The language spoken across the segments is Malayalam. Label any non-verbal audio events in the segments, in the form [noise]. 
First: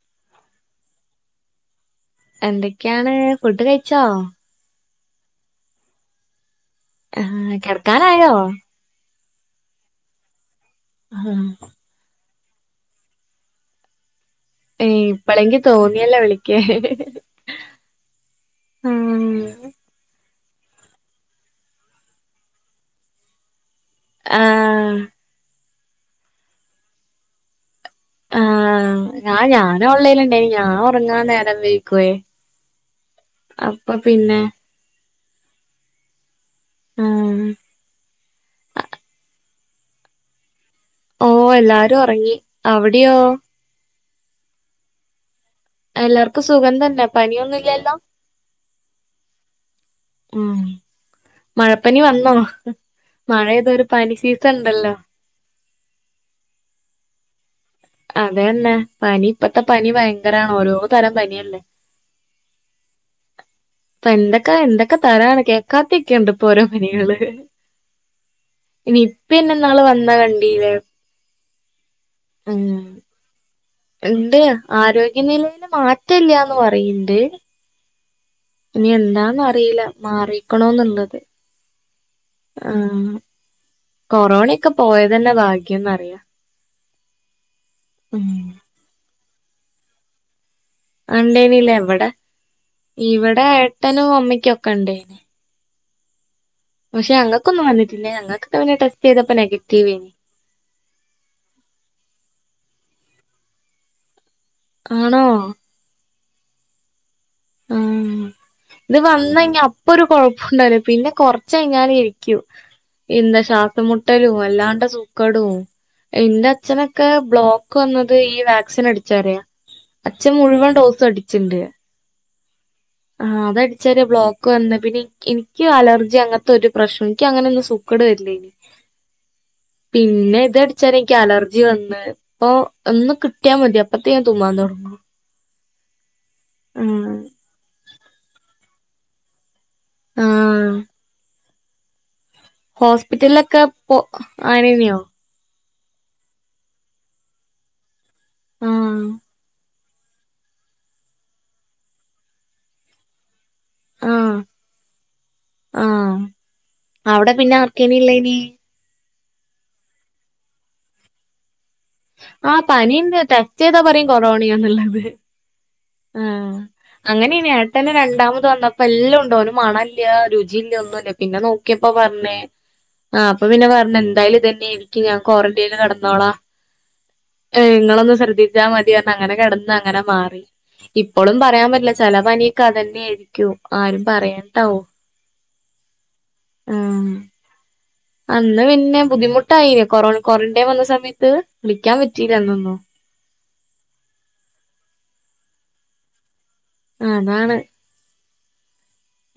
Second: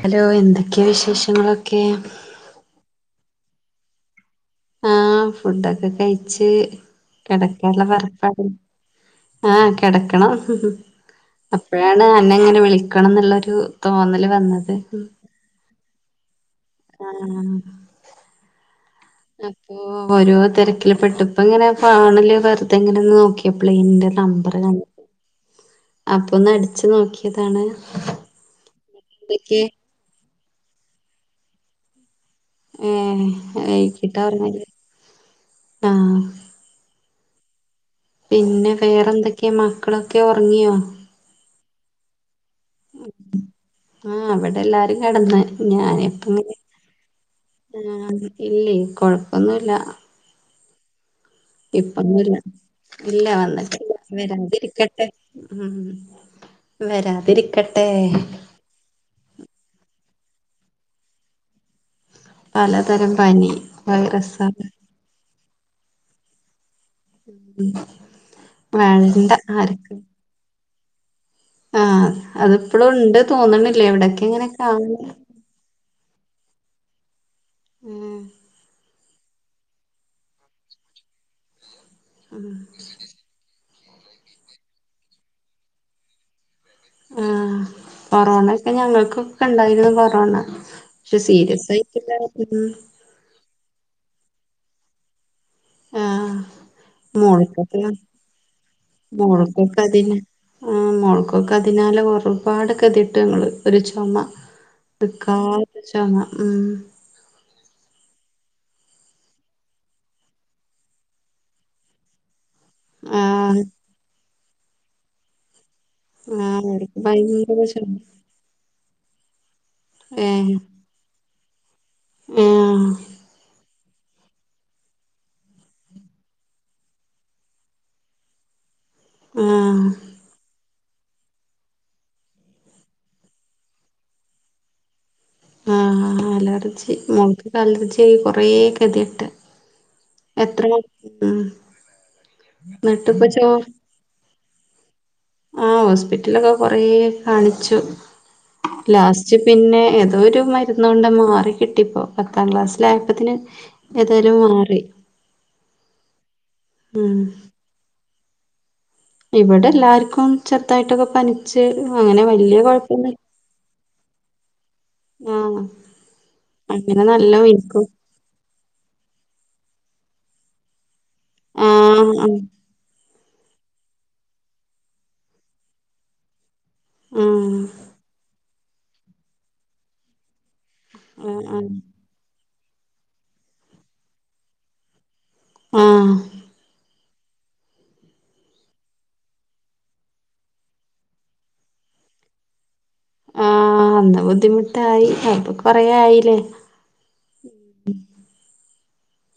ഹലോ എന്തൊക്കെ വിശഷങ്ങളൊകേം എന്തൊക്കെയാണ് ഫുഡ് കഴിച്ചോ. ആഹ് ഫുഡൊക്കെ കഴിച്ച് ആ കെടക്കള കിടക്കാനായോ? പോരപ്പാടിലാ ആഹ് കെടക്കണം ആ അപ്പഴാ അതാണ് എന്നെ ഇങ്ങനെ വിളിക്കണം എന്നുളൊരു തോന്നൽ വന്നത് ഏയ് ഇപ്പളെങ്കി തോന്നിയല്ലോ വിളിക്കാൻ ആഹ് അപ്പോ ഓരോ തെര്ക്കിൽ പെട്ടപ്പങ്ങനെ ഫാണ്ല് വെർതെങ്ങനെന്ന് നോക്കിയപ്പളെ ന്റ ആ ആ നമ്പർ ക അപ്പൊന്ന് അടിച്ചു നോക്കിയതാണ് ആഹ് ഞ എന്തൊക്കെ ഞാന് ഓൺലൈനിൽ ഇണ്ടനി ഞാൻ ഉറങ്ങാൻ നേരം വൈകുയെ ഉം വഴക്കിട്ടാറഞ്ഞാല് ആഹ് ആഹ് പിന്നെ വേറെ എന്തൊക്കെ മക്കളൊക്കെ ഉറങ്ങിയോ ഓ എല്ലാരും ഒറങ്ങി അവിടെയോ ആഹ് അവിടെ എല്ലാരും കടന്ന് ഞൻ ഇപ്പം, എല്ലാർക്കും സുഖം തന്നെ പനിയൊന്നുംല്ലല്ലോ? ആഹ് ഇല്ലേയ് കൊയപ്പൊന്നുല്ല ഉം മഴപനി വന്നോ ഇപ്പൊന്നുല്ല ഇല്ല മഴ പെയ്താ ഒരു വന്നിട്ടില്ല പനി സീസൺണ്ടല്ലോ വരാതിരിക്കട്ടെ ഉം വരാതിരിക്ക അതെന്നെ പനി ഇപ്പത്തെ പനി ഭയങ്കരണോരോ തരം പനിയല്ലേ പലതരം പനി വൈറസ്സാ ഒക്കെ തരാണ് കെക്കാത്തിക്കണ്ട് ഇപ്പോ ഓരോ പനികള് വേണ്ട നിപ്പന്നെ ഇന്നാള് വന്ന കണ്ടീലെ ആ അത്പ്പളും ഉണ്ട് തോന്നണില്ലേ ഇവിടൊക്കെ ണ്ട് ഇങ്ങനെ കാണുന്നു ആരോഗ്യനിലയില് മാറ്റല്ലാന്ന് പറയ്‌ണ്ട് ഉം ഇനി എന്താന്നറിയില മാറിക്ക്ണോന്ന്ള്ളത് ആഹ് കൊറോണൊക്കെ പോയതെന്നെ ഭാഗ്യന്നറിയ ആ കൊറോണ ഒക്കെ ഞങ്ങൾക്കോക്കെ ഉണ്ടായിരുന്നു കൊറോണ പക്ഷെ സീരിയസ് ആയിട്ടില്ല ഉം ഇവടെ ഏട്ടനും അമ്മയ്ക്കൊക്കെ ഇണ്ടേയ്ന് ആഹ് പക്ഷെ ഞങ്ങക്കൊന്നും മോൾക്കൊക്കെ വന്നിട്ടില്ലേ ഞങ്ങക്കൊക്കെ പിന്നെ ട്ടെസ്റ്റ് ചെയ്തപ്പോ മോൾക്കൊക്കെ നെഗറ്റിവെനി അതിന് ആ മോൾക്കൊക്കെ അതിനാലെ ഒരുപാട് കെതിയട്ട് ഞങ്ങള് ഒരു ചൊമ ആണോ നിക്കാതെ ചൊമ ഉം ആ ഇത് വന്നയിഞ്ഞ അപ്പൊരു കൊഴപ്പുണ്ടവുല പിന്നെ കൊർച്ചയിഞ്ഞാലേര് ക്കും ആ എന്താ ശ്വാസം മുട്ടലും വല്ലാണ്ട് സൂക്കടും ആ ഇന്റെ അവർക്ക് അച്ഛനൊക്കെ ഭയങ്കര ബ്ലോക്ക് ചുമ വന്നത് ഈ വാക്സിനടിചാരയാ അച്ഛൻ മുഴുവൻ ഡോസും അടിച്ചിണ്ട് ആഹ് ആ അതടി ചെരാ ബ്ലോക്ക് വന്ന് പിന്നെ ഇൻക്ക് അലർജി അങ്ങൻത്തെ ഒരു പ്രശ്നം ഇൻക്ക് അങ്ങനെന്നും സുക്കെട് വര്ല്ലേനി ആ പിന്നെ ഇതട് [unintelligible] അലർജി വന്ന് ഇപ്പൊ ഒന്ന് കിട്ടിയാ മതി അപ്പത്തെക്ക് ഞാൻ തുമ്മാൻ തൊടങ്ങും ആഹ് അലർജി ആഹ് മോൾക്കൊക്കെ അലർജി കൊറേ കെതിയെട്ട് എത്ര ആഹ് ഉം എന്നിട്ടിപ്പ ചോ ഹോസ്പിറ്റലിലൊക്കെ പോ [unintelligible] ആ ഹോസ്പിറ്റലൊക്കെ കൊറേ കാണിച്ചു ആഹ് ലാസ്റ്റ് പിന്നെ ഏതോരു മരുന്ന് കൊണ്ട മാറി കിട്ടിപ്പോ പത്താം ക്ലാസ്സിലായപ്പത്തിന് ആഹ് ഏതായാലും മാറി ആഹ് ഉം അവടെ പിന്നെ ആർക്കേനി ഇല്ലെനി ഇവിടെ എല്ലാർക്കും ചെറുതായിട്ടൊക്കെ പനി ച് [unintelligible] ആഹ് പനിണ്ട് ടെസ്റ്റെയ്ത പറിം കൊറോണയാന്നുള്ളത് [unintelligible] ആ അങ്ങനെ നല്ല അങ്ങനെയ്നി വയ്ക്കും ഏട്ടന് രണ്ടാമത് വന്ന പ്പല്ലോണ്ടോന് മണല്ല രുചില്ല ഒന്നുല്ല പിന്നെ നോക്കിയപ്പോ ആഹ് പർഞ് ആഹ് ആ അപ്പൊ പിന്നെ പറഞ്ഞ് എന്തായാലും ഇതന്നെ എനിക്ക് ഞാൻ ക്വാറന്റൈനിൽ കടന്നോളാ ആഹ് നിങ്ങളൊന്ന് ശ്രദ്ധിച്ചാ മതിയാ അങ്ങനെ കിടന്ന് അങ്ങനെ മാറി ഇപ്പോളും ആഹ് ആഹ് പറയാൻ പറ്റില്ല. ചെല പനിയൊക്കെ അതനേയിരിക്കും. ആരും പറയാൻടാവു ആഹ് ആഹ് അന്ന് പിന്നെ ബുദ്ധിമുട്ടായിനോ കൊറോ ക്വാറന്റൈൻ വന്ന സമയത്ത് വിളിക്കാൻ പറ്റിയില്ല അന്നൊന്നും ആ അന്ന് ബുദ്ധിമുട്ടായി അപ്പ കൊറെ ആയിലെ അതാണ്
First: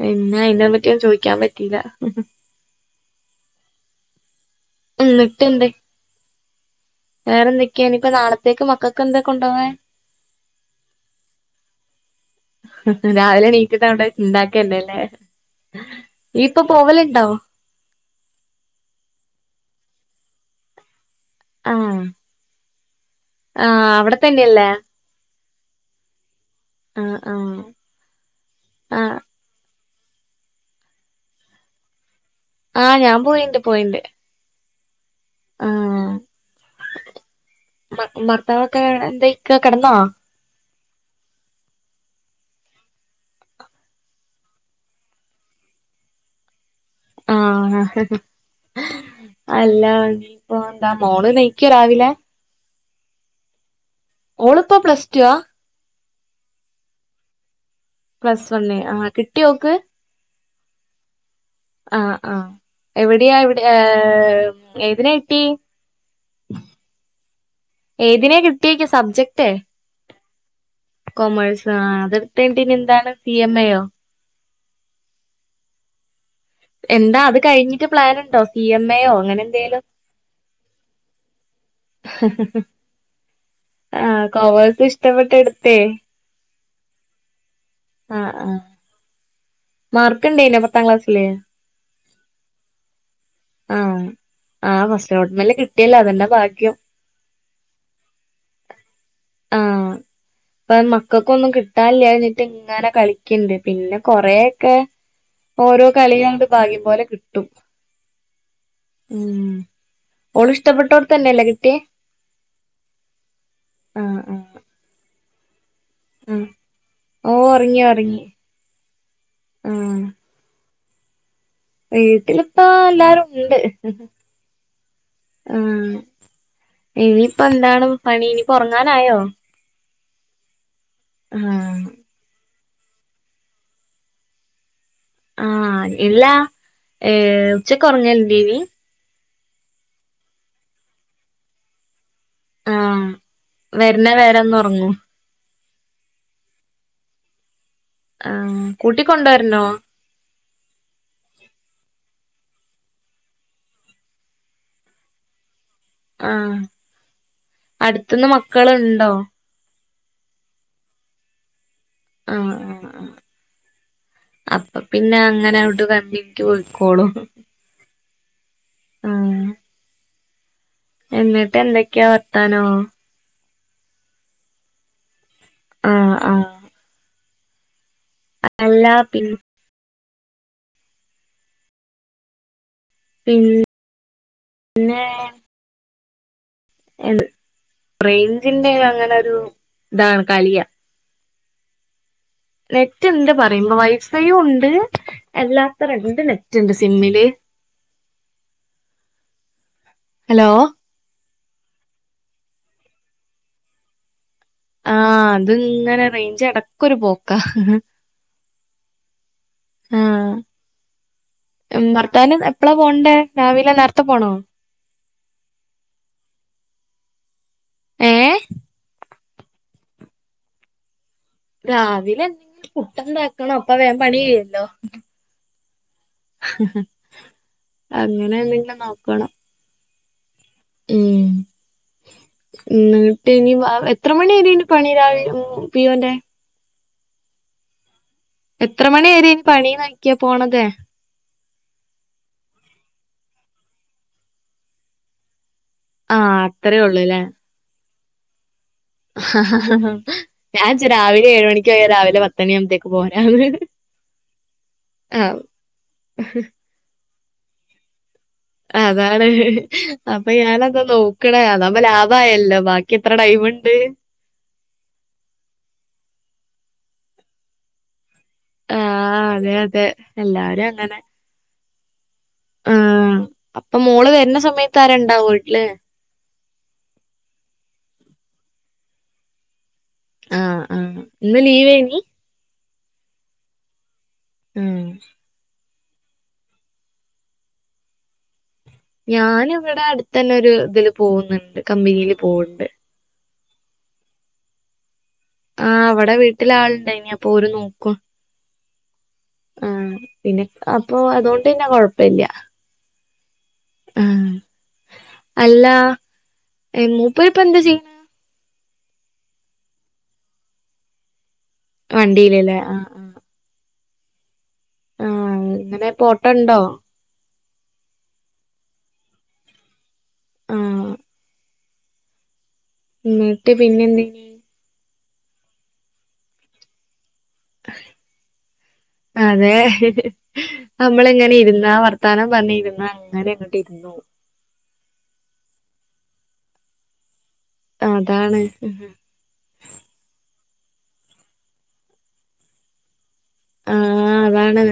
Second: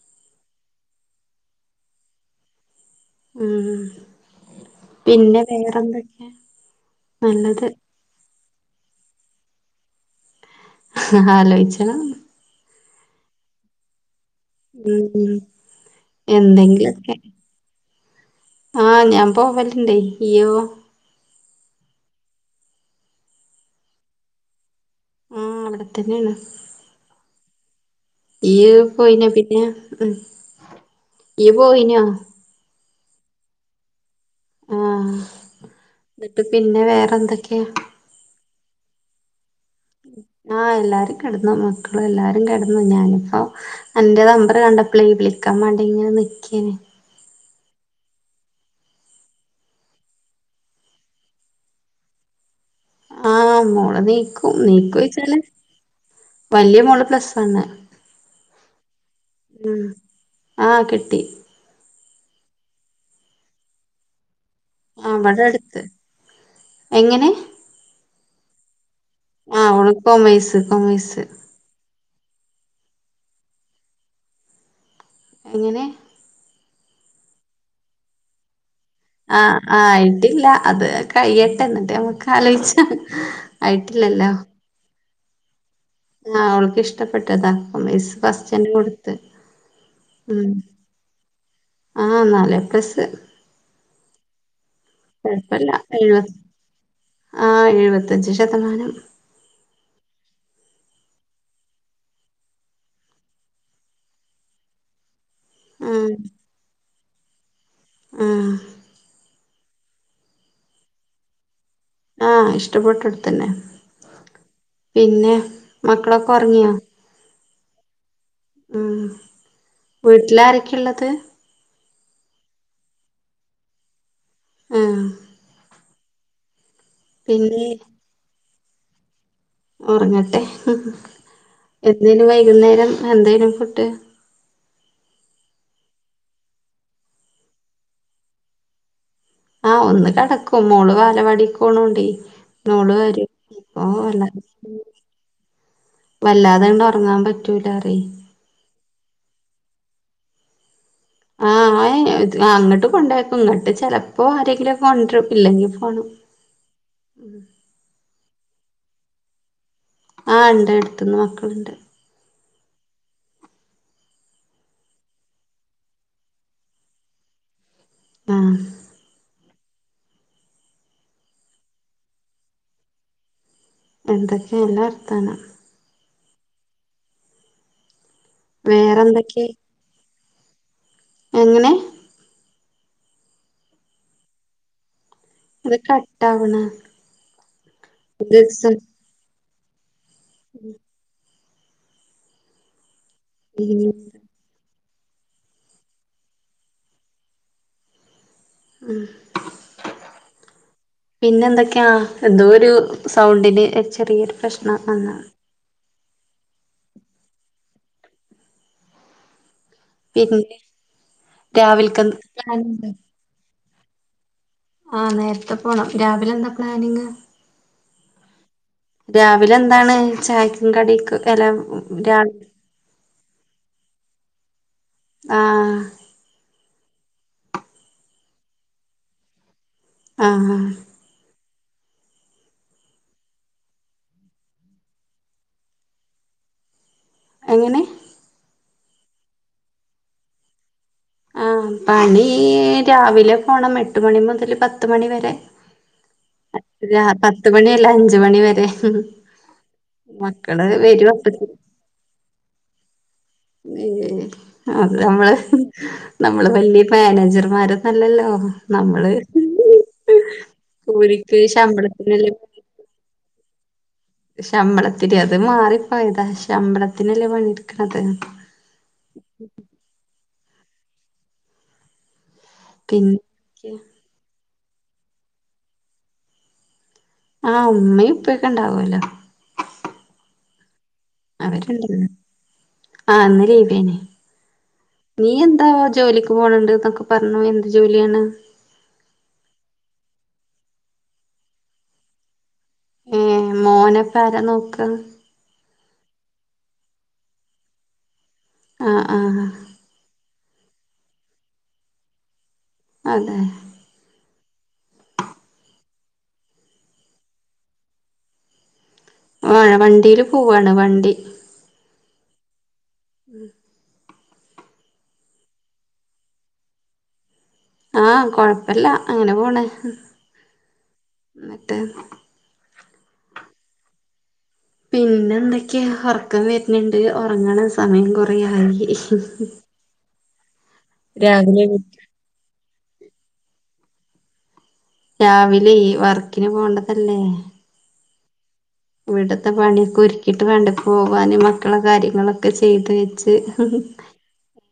പിന്നെ അയിനെ പറ്റിയൊന്നും ചോയിക്കാൻ പറ്റീല ഉം പിന്നെ വേറെന്തൊക്കെയാ നല്ലത് വേറെന്തൊക്കെയ ഇനിയിപ്പോ നാളത്തേക്ക് മക്കക്ക് എന്തൊ കൊണ്ടോവാൻ ന്നട്ടാലോയ്ച്ചണം രാവിലെണീറ്റിട്ടങ്ങട്ട് ഇണ്ടാക്കന്നെ ലേ... ഉം ഇയ്യ് പ്പൊ പോവല്ണ്ടോ? ആ ഞാൻ പോവല്ണ്ടേയ് ഇയ്യോ ആ അവിടെത്തന്നെയല്ലേ ഉം.. അവിടെത്തന്നേണ് ആഹ് ആഹ് ഇയ്യ് ആഹ് പോയിന പിന്നെ ഉം ഇയ്യ് പോയിന ആ ഞാൻ പോയിണ്ട് പോയിണ്ട് ആഹ്.. ആഹ് ന്നിട്ട് പിന്നെ വേറെ എന്തൊക്കെയാ ഭർത്താവൊക്കെ എന്ത ക്ക കടന്നോ ആ എല്ലാരും കിടന്നു മക്കള് എല്ലാരും കിടന്നു ഞാനിപ്പോ അന്റെ നമ്പറ് കണ്ടപ്പേയ് വിളിക്കാൻ വേണ്ടി ഇങ്ങനെ നിക്കേനി ആ അല്ല പ്പോ എന്താ മോള് എനിക്കോ രാവിലെ ആ മോള് നീക്കും ഓളിപ്പോ പ്ലസ് ടു ആ നീകോച്ചാല് വലിയ മോള് പ്ലസ് വൺ അല്ലെ പ്ലസ് വണ്ണ് ആ കിട്വോക്ക്? ആഹ് കിട്ടി ആഹ് ആഹ് എവിടെയാ എവിടെ ഏം ഏതിനെ ആഹ് ഇവടെ കിട്ടി അടുത്ത് എങ്ങനെ ഏതിനെ കിടിയെക്ക് സബ്ജക്ട് ആഹ് ഓള് കൊമേഴ്സ് ന്റെ കൊമേഴ്സ് കൊമേഴ്സ് അതെടുത്തുകഴിഞ്ഞിട്ട് ഇനി എന്താണ് സി എം യോ എങ്ങനെ എന്താ അത് കഴിഞ്ഞിട്ട് പ്ലാൻ ഉണ്ടോ പി എം എ ഒ ആ ആയിട്ടില്ല. അത് കൈയ്യട്ടെ ന്നട്ട് നമ്മക്ക് ആലോയ്ച്ച ആയിട്ടില്ലല്ലോ എവടെ എടുത്തെയ് ആ ഓൾക്കിഷ്ടപ്പെട്ടതാ കൊമേഴ്സ് ഫസ്റ്റ്ന്നേ കൊടുത്ത് ഉം മാർക്ക്ണ്ടിന പത്താം ക്ലാസ്സില് ആഹ് നാല് എ പ്ലസ് ആഹ ആഹാ ഫാസ് കുഴപ്പല്ല ആ എഴുപത്തഞ്ച് ശതമാനം ആഹ് പ്പം മക്കൾക്കൊന്നും കിട്ടാല്ല ഞ്ഞിട്ട് ഇങ്ങനെ കളിക്കണ്ട് പിന്നെ കൊറൊക്കെ ഓരോ ഉം കളിയുംഅങ്ങട് ഭാഗ്യം പോലെ കിട്ടും. ആഹ് ഉം ഓള് ഇഷ്ടപ്പെട്ടോട്തന്നെല്ലേ കിട്ടിയത് ആഹ് ഇഷ്ടപ്പെട്ട്ട്ത്തന്നെ. ആഹ് ആഹ് പിന്നെ മക്കളൊക്കെ ഒറങ്യോ ഓ ഒർങ്ങി ഒർങ്ങി ഉം വീട്ടില് ആാരൊക്കെയ ഉള്ളത് വീട്ടിലിപ്പ എല്ലാരും ഉണ്ട് ഏ ആഹ്. പിന്നെ ഇനിയിപ്പന്താണ് പണി ഇനി പ്പൊർങ്ങാനായോ? ഒറങ്ങട്ടെ എന്തേനു വൈകുന്നേരം എന്തേനു ഫുഡ്‌ ആഹ് എല്ലാ ഏ ഉച്ചക്ക് ഒറങ്ങലിണ്ടേനി ആ ഒന്ന് കേടക്കും മോള് വാലവാടിക്ക് പോകുന്നത് ഓണ്ട് മോള് ആഹ് വരും ഓ വരണ അല്ല വരെ ഒന്ന് ഒറങ്ങും വല്ലാതെണ്ട് അർങ്ങാൻ പറ്റൂലാറ്യയ് ആ കൂട്ടിക്കൊണ്ടുരന്നോ ആ അങ്ങട്ട് കൊണ്ടാക്കും ഇങ്ങട്ട് ചെലപ്പോ ആരെങ്കിലുംക്കെ കൊണ്ടരും. ഇല്ലെങ്കി ഫോണ് ആ അടുത്തന്ന് മക്കളുണ്ടോ ആണ്ട് എട്ത്ത്ന്ന് മക്കള്ണ്ട് ആഹ് ആഹ് ആഹ് അപ്പോ പിന്നെ അങ്ങനെ ആവുടു കഞ്ഞിക്ക് പൊയ്ക്കോളും ആഹ് ആഹ് എന്നിട്ട് എന്തൊക്കെയാ വാർത്താനോ. എന്തൊക്കെ നല്ല വർത്താനം. ആഹ് ആഹ് അല്ല പി വേറെന്തൊക്കെ എങ്ങനെ പിൻ പിന്നെ അത് കട്ടാവ്ണ് എന്ത് ഇത് സ റൈഞ്ചിന്റെ അങ്ങനെ ഒരു ഇതാ കളിയ നെറ്റ് ഇണ്ട് പായുമ്പോ ഉം. വൈഫൈയും ഉണ്ട് എല്ലാത്തേ രണ്ട് നെറ്റ് ഇണ്ട് സിമ്മില് ഉം ഹലോ പിന്നെ എന്തൊക്കെയാ എന്തൊരു സൗണ്ടിന് ചെറിയൊരു പ്രശ്നം ആഹ് ആഹ് അത് ഇങ്ങനെ റേഞ്ച് എടക്കൊ ഒരു പോക്ക ആഹ് പിന്നെ മം രാവിൽക്ക് എന്ത് ഭർത്താവിന് എപ്പളാ പ്ലാനുണ്ട് പോണ്ടേ രാവിലെ നേരത്തെ പോണോ. ആഹ് നേരത്തെ പോണം രാവിലെ എന്താ പ്ലാനിങ് ഏ രാവിലെ എന്താണ് ചായക്കും കടിക്കും അല്ല രാ രാവിലെ പുട്ട് ഇണ്ടാക്കണം അപ്പോ വേ പണി കഴിയോലോ ആഹ് [inaudible] അങ്ങനെ എന്തെങ്കിലും നോക്കണം ആഹ് ഉം ഇന്നീട്ടിനി വാ എത്ര മണി വേരെന്‌ രാവിലെ മം പി ഓ ന്റെ എങ്ങനെ എത്ര മണി വരെ ഇനി പണി ചോയ്ക്ക പോണത് ആ പണി രാവിലെ പോണം എട്ട് മണി മുതൽ പത്ത് മണി വരെ ആഹ് അത്രേ രാ ഒള്ളൂല്ലേ? പത്തുമണിയല്ല അഞ്ച് മണി വരെ ഹഹ ആഞാൻ മക്കള് വിചാരിച്ചു വരും രാവിലെ ഏഴ് അപ്പത്തിന് മണിക്ക് പോയ രാവിലെ പത്ത മണി ആകുമ്പഴത്തേക്ക് പോരാന്ന്‌ പിന്നെ അത് നമ്മള് നമ്മള് വലിയ മാനേജർമാരന്നല്ലല്ലോ അതാണ് അപ്പൊഞാന് അതാണ് കൂലിക്ക് നോക്ക്ണ് അതാകുമ്പോ ശമ്പളത്തിനല്ലേ ലാഭായല്ലോ ബാക്കിഎത്ര ടൈം ഇണ്ട് ശമ്പളത്തിന്റെ അത് മാറിപ്പോയതാ ശമ്പളത്തിനല്ലേ പണിഎടുക്ക്ണത് ആ അതെ അതെ എല്ലാരും അങ്ങനെ പിന്നെ ആഅപ്പൊ മോള് വരുന്ന സമയത്ത് ആരാ ഇണ്ടാവവീട്ടില് ആ ഉമ്മയും ഇപ്പൊക്കെ ഇണ്ടാവല്ലോ ആ ആ അവരുണ്ട ല്ലൊആ ഇന്ന് ലീവേന്നു ആഹ് നീ എന്താ ജോലി പോണണ്ട് എന്നൊക്കെ പറഞ്ഞു എന്ത് ജോലിയാണ് ഞാന് ഇവിടെ അടുത്തന്നെ ഒരു ഇതില് പോകുന്നുണ്ട് കമ്പനിൽ പോവണ്ട് ഏഹ് മോന പ്പാര നോക്ക ആ അവിടെ വീട്ടില് ആളുണ്ട് യ്നി അപ്പൊ ഓര് നോക്കും ആ ആ ആപിന്നെ അപ്പൊ അതുകൊണ്ട്പി ന്നെ കൊഴപ്പില്ല അതെ ആ അല്ലാ മൂപ്പർപ്പൊ എന്താചെയ്യ്ണ് ആ വണ്ടീൽ പോവാണ് വണ്ടി വണ്ടിയിലല്ലേ ആ [inaudible] അൻ്റെ പോട്ടോ ണ്ടോ ആഹ് കൊഴപ്പില്ല അങ്ങനെ പോണ് ആഹ് എന്നിട്ട് എന്നിട്ട് പിന്നെ എന്തേ പിന്നെ എന്തൊക്കെയാ ഉറക്കം വരുന്ന്ണ്ട് ഉറങ്ങണ സമയം കൊറേയായി നമ്മള് ങ്ങനെ ഇരുന്നാ എണീറ്റ് വർത്താനം പറഞ്ഞ് ഇരുന്നാ അങ്ങനെ അങ്ങോട്ട് ഇരുന്നു രാവിലെ ഈ വർക്കിന് പോകണ്ടതല്ലേ അതാണ് ഇവിടത്തെ പണിയൊക്കെ ഒരുക്കിയിട്ട് വേണ്ടേ പോകാനും മക്കളെ കാര്യങ്ങളൊക്കെ ചെയ്തു വെച്ച് ആഹ് അതാണ്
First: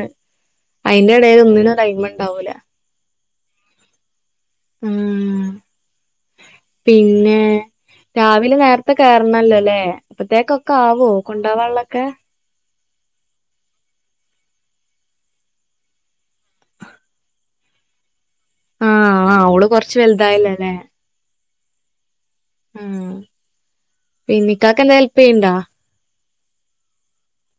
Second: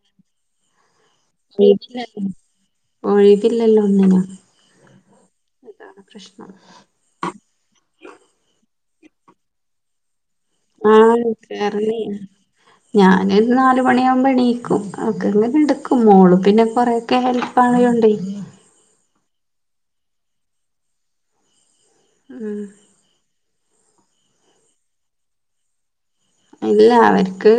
അയിന്റെ എടേല് ഒന്നിനും ടൈം [unintelligible] ഇണ്ടാവൂല ഒഴിപ്പില്ലല്ലോ ഒന്നിനും മ് അതാണ് പ്രശ്നം പിന്നെ രാവിലെ നേരത്തെ കേയറണല്ലോല്ലേ അപ്പത്തേക്കൊ ക്കാവോ കൊണ്ടാവള്ളൊക്കെ ഞാന് ഒരു നാല് മണിയാകുമ്പോ എണീക്കും അവക്കങ്ങ് കെടക്കും മോള് പിന്നെ കൊറേ ഹെൽപാണാലുണ്ട് ആഹ് ആഹ് ഓള് കൊറച്ച് വലുതായല്ലോല്ലേ മ് പിന്നിക്കാക്ക് ന്നെ ഹെൽപെയ്യണ്ട ഇല്ല അവർക്ക്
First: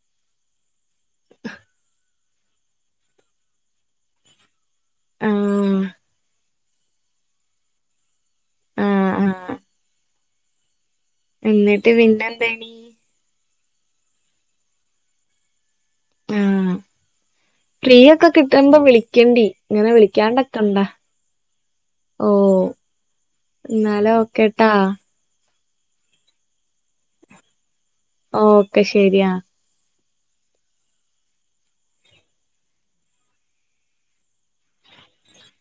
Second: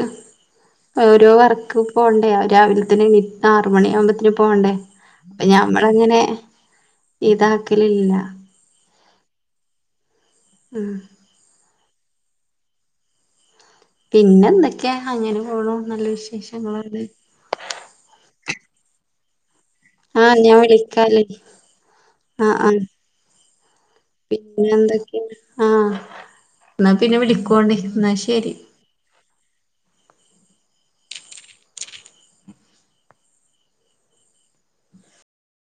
ഓരോ വർക്ക് പോണ്ട ആഹ് രാവിലത്തന്നെ എണിറ്റു ആറുമണിയാകുമ്പത്തന് പോകണ്ടേ അപ്പൊ ആഹ് ഞമ്മളങ്ങനെ ഇതാക്കലില്ല ആഹ് ആഹ് മ് എന്നിട്ട് പിന്നെന്തയിനി പിന്നെ എന്തൊക്കെയാ അങ്ങനെ പോണു നല്ല ആഹ് വിശേഷങ്ങളാണ് ഫ്രീ ഒക്കെ കിട്ടുമ്പോ വിളിക്കെണ്ടി. ഇങ്ങനെ വിളിക്കാൻ ആഹ് ഞാൻ [unintelligible] വിളിക്കാലേ ആഹ് ഓഹ് ആഹ് എന്നാല് ഓക്കേട്ട പിന്നെ എന്തൊക്കെയാ ആഹ് എന്നാ പിന്നെ വിളിക്കുവാണ്ടി എന്നാ ശരി ഓക്കെ ശരിയാ